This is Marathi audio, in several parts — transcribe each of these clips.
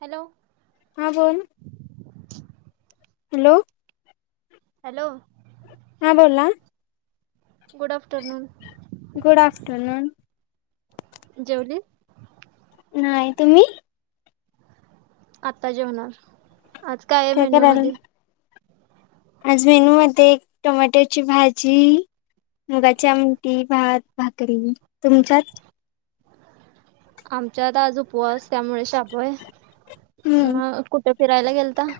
हॅलो. हां बोल. हॅलो. हॅलो. हां बोला. Good afternoon good afternoon. जेवलीस. नाही तुम्ही? आत्ता जेवणार. आज आहे काय मेन्यू करालाय मध्ये आज मेनू मध्ये एक टोमॅटोची भाजी. मुगाची आमटी, भात, भाकरी तुमच्यात. आमच्यात आज उपवास त्यामुळे आज शाबू. हम्म मग कुठे फिरायला गेलता.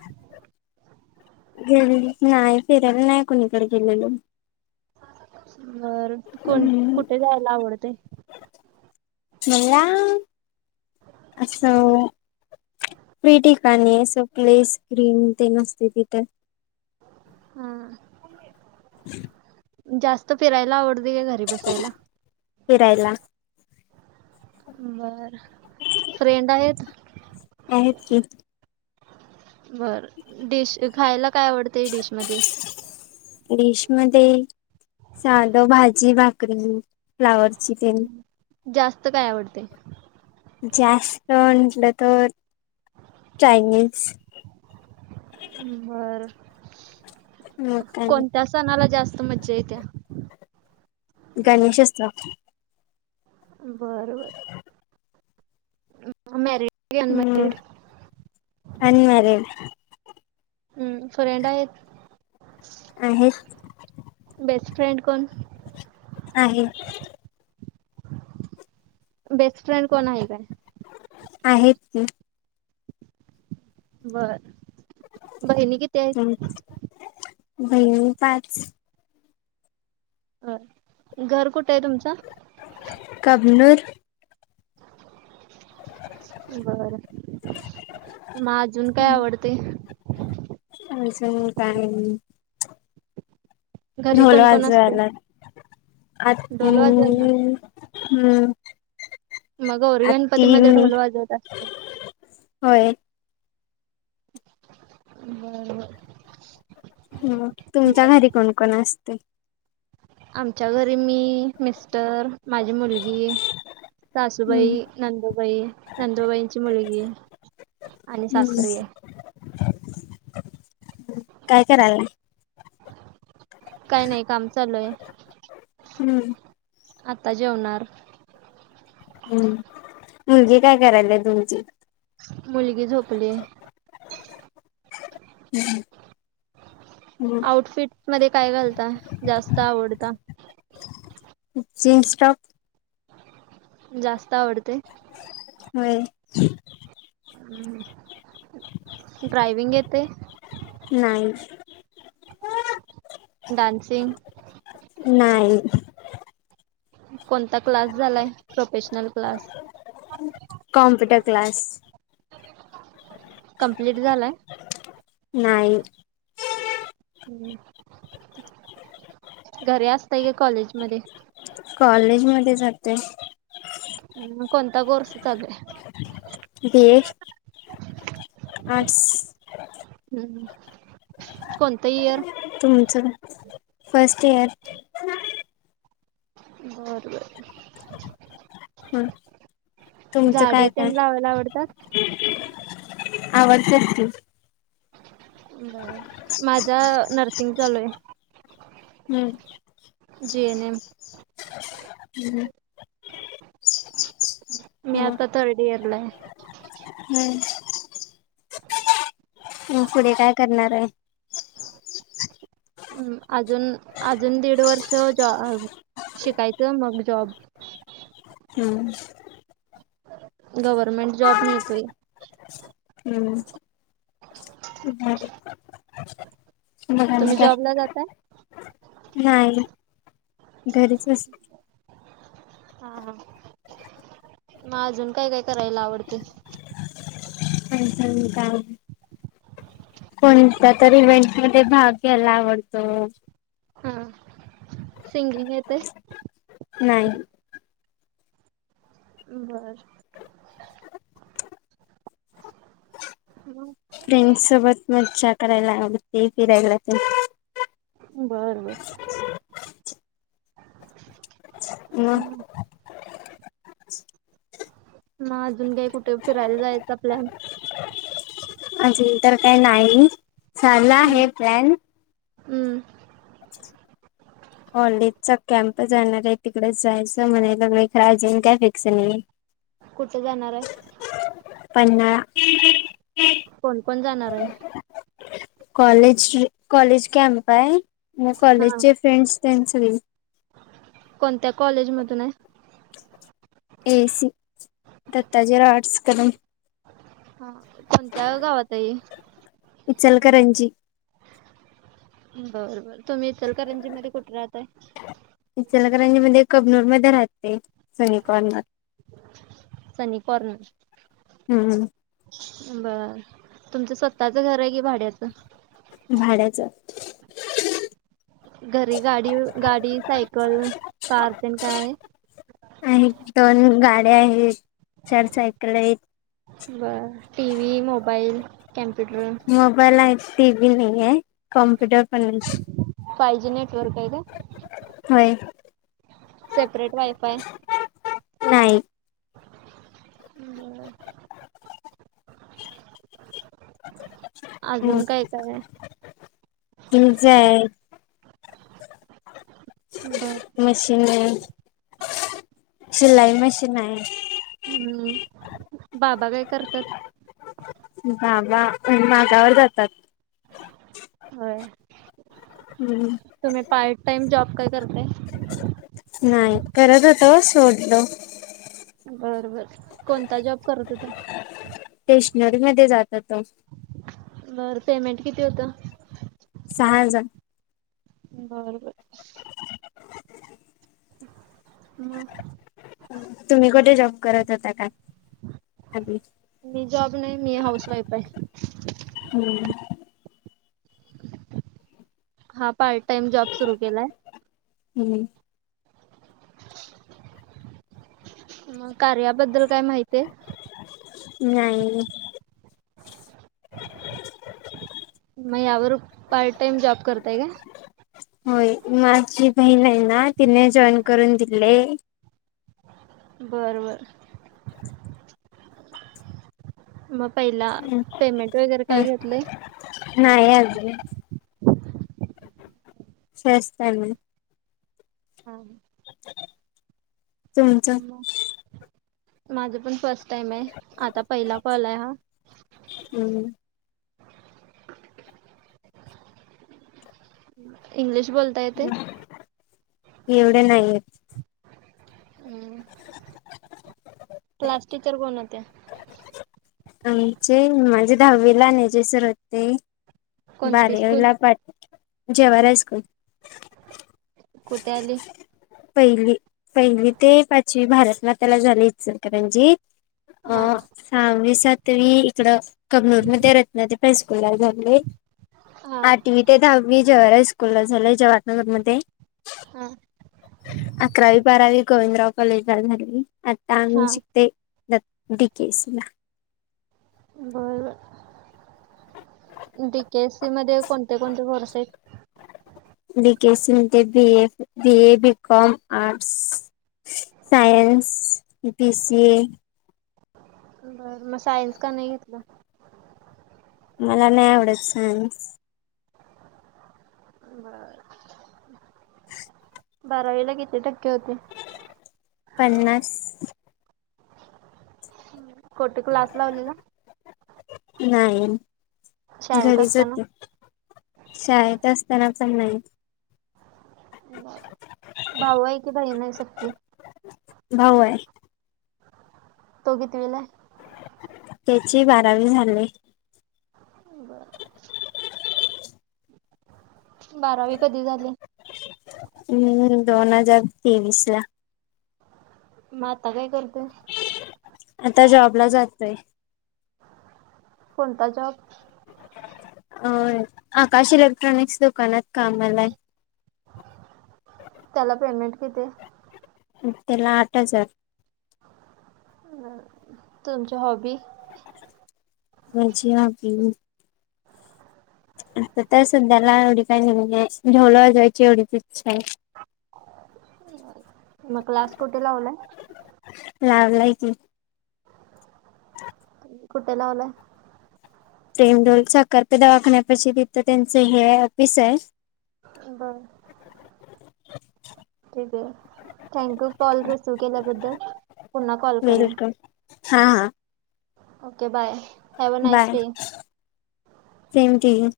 नाही फिरायला नाही कुणीकडे गेलेलो. बर कोण हम्म कुठे जायला आवडतय? मला. असं फ्री ठिकाणी आहे असं. प्ले स्क्रीन ते नसते तिथे. हम्म. [unintelligible] जास्त फिरायला आवडते का घरी बसायला? फिरायला. बर फ्रेंड आहेत. आहेत की. बरं डिश खायला काय आवडतं हे डिश मध्ये? डिश मध्ये साधं भाजी, भाकरी, फ्लावरची तेन. जास्त काय आवडतय? जास्त म्हटलं तर चायनीज. बर मग काय नाही. कोणत्या सणाला जास्त मज्जा येत्या? गणेश उत्सवात. बरं बरं. मॅरिड की अनमॅरिड. अनमॅरीड. हम्म. फ्रेंड आहेत. आहे. बेस्टफ्रेंड कोण? आहे. बेस्ट फ्रेड कोण आहे काय? आहेत की. बरं बहिणी किती आहे? बहिणी पाच. घर कुठे आहे तुमचं? कबनुर. बरं मग अजून काय आवडते? आज काय. घरी ढोल कोण कोण असते वाजवायला ढोल वाजवायला [unintelligible] हम्म. मग गौरी गणपती आत्ती मध्ये मी ढोल वाजवत्यास अस होय. बर बर. मग तुमच्या मग घरी कोणकोण असतंय? आमच्या घरी मी मिस्टर माझी मुलगी. सासूबाई, हम्म नंदुबाई, नंदुबाईंची मुलगी. आणि हम्म सासरे आहे. काय करायला लागलाय? काय नाही, काम चालू हाय. हम्म आता जेवणार. हम्म मुलगी काय करायलया तुमची? मुलगी झोपलीए. हम्म. आउटफिटमध्ये काय घालता, जास्त आवडता? मग जीन्स टॉप. जास्त आवडतय. व्हय. हम्म. ड्रायव्हिंग येतंय? नई. डान्सिंग. नाही. कोणता क्लास झालाय, professional class? Computer class. Complete झालाय. नाही. हम्म तेच की. घरी असताय का कॉलेजमध्ये? कॉलेजमध्ये जातोय. हम कोणता कोर्स चालू हाय? किती हेच. आर्ट्स हम्म हम्म. कोणतं इयर? तुमचं काय? First year. बर बर. ह तुमचं काय झाडे काय तेन लावायला आवडतात. आवडतात की. बरं माझं नर्सिंग चालू हाय. हम्म. जी एन एम हम्म. मी मग आता थर्ड इयरला आहे. हम्म. [inaudible] मग पुढे काय करणाराय? हम्म अजून अजून दीड वर्ष जॉ शिकायचं मग जॉब. हम्म. गव्हर्नमेंट जॉब मिळतोय. हम्म हम्म, ढाले. मग आज तुम्ही काय? जॉबला जाताय नाय घरीच अस हा हा म अजून काय काय करायला आवडतय? मग तर काय, कोणता तर इव्हेंट मध्ये भाग. गेला वन. हा, सिंगिंग येतंय. नाही. बर. मग फ्रेंड सोबत मज्जा करायला आवडते फिरायला पण. बर बर. मग [unintelligible] मग अजून काही कुठं फिरायला जायचा प्लॅन अजून तर काय नाही, चालला आहे प्लॅन. हम्म. [unintelligible] कॉलेजचा कॅम्प जाणार आहे तिकडेच जायचं म्हणाय लगलोय, खरं अजून काय फिक्स नाही. कुठं जाणार आहे? पन्हाळा. कोण कोण जाणार हाय? कॉलेज कॉलेज कॅम्प आहे, मग हा. कॉलेजचे फ्रेंड्स त्यांच सगळी कोणत्या कॉलेजमधून आहे? एसी. दत्ताजीराव आर्टस कदम. हा कोणत्या गावात ये. इचलकरंजी. बरं बरं. तुम्ही इचलकरंजी मध्ये कुठे राहताय? इचलकरंजीमध्ये कबनूरमध्ये राहते. सनी कॉर्नर सनी कॉर्नर. हम्म बरं. तुमचं स्वतःचं घर आहे, की भाड्याचं? भाड्याचं. घरी गाडी गाडी, सायकल कार तेन काय आहे? आहेत दोन गाड्या आहेत, चार सायकल आहेत. बर. TV, mobile, computer. मोबाईल आहे, टीव्ही नाहीये. कॉम्प्युटर पण फाय जी नेटवर्क आहे हाय, का होय. सेपरेट वायफाय नाही. बर. अजून काय काय आहे तुमचं आहे. बर. मशीन आहे. शिलाई मशीन आहे. हम्म बाबा काय करत्यात? बाबा माझ्यावर जातात. होय. हम्म. तुम्ही पार्ट टाइम जॉब काय करताय? नाही करत होतो सोडलो. बर बर कोणता जॉब करत होता? स्टेशनरीमध्ये जात होतो. बरं पेमेंट किती होतं. सहा हजार. बर बर. मग? तुम्ही कुठे जॉब करत होता का? मी जॉब नाही मी हाऊस वाईफ आहे. हम्म. हा पार्ट टाइम जॉब सुरू केलाय. हम्म. म कार्य बद्दल काय माहित आहे? नाही म यावर पार्ट टाइम जॉब करताय का? होय माझी बहीण आहे ना तिने जॉईन करून दिलेय. बरं बरं. म पहिला पेमेंट वगैरे काय घेतलंय? नाय हाय अजून स्वस्त आहे मला. हा हा. तुमचं मग माझं पण फर्स्ट टाइम आहे आता पहिला कॉल आहे हा. हम्म. इंग्लिश बोल [unintelligible] एवढे नाही आहेत. हम्म क्लास टीचर कोण होत्या? आमचे माझे दहावीला नेजे सर होते. कोणती स्कूल बारवीला पाट जेवार आहे स्कूल. कुठे आली? पहिली पहिली ते पाचवी भारत मताला झालेचस करणजीत. अ हां सहावी-सातवी इकडं कमनूर मध्ये रत्नादि पै स्कूलला जात. लई हां आठवी ते दहावी जेवारय स्कूलला झालंय [unintelligible] म्हणते. हा. अकरावी, बारावी गोविंदराव कॉलेज ला झालेली आता आम्ही हां शिकते द डी केे सी ला. बरं डी के सी मध्ये कोणते कोणते कोरस आहेत? बी के सी एम ते B F B A B com, arts science, T C A बरं म सायन्स का नाही घेतला? मला नाय आवडत सायन्स. [unintelligible] बारावीला किती टक्के होते? पन्नास कोठे क्लास लावलेला? नाही शाळेत घरीच असताना होते. शाळेत असताना चन नाही. भाऊ आहे कि बहीण आहे सक्की? भाऊ आहे. तो कितविला आहे? त्याची बारावी झाले. बर बारावी कधी झाले? हम्म दोन हजार तेवीस ला. म आता काय करतोय? आता जॉबला जातोय कोणता जॉब? अय आकाश इलेक्ट्रॉनिक्स दुकानात कामला आहे. त्याला पेमेंट कितीे आहे? त्याला आठ हजार आं तुमच्या हॉबी मझी आपली अताकाय सुद्ध्याला एवढी काय घेऊ ठेवलं जवला जायची एवढीच इच्छा आहे [unintelligible] [inaudible] म क्लास कुठे लावलाय लावलाय की. [inaudible] कुठे लावला प्रेम ढोल साखरपे दवाखण्यापशी तिथं त्यांचं हे ऑफिस आहे. बर अच् [unintelligible] ठीक आहे, थैंकयू कॉल रिसिव केल्याबद्दल, पुन्हा कॉल करेन. वेलकम हा. Okay bye have a nice by [inaudible] day. Same to you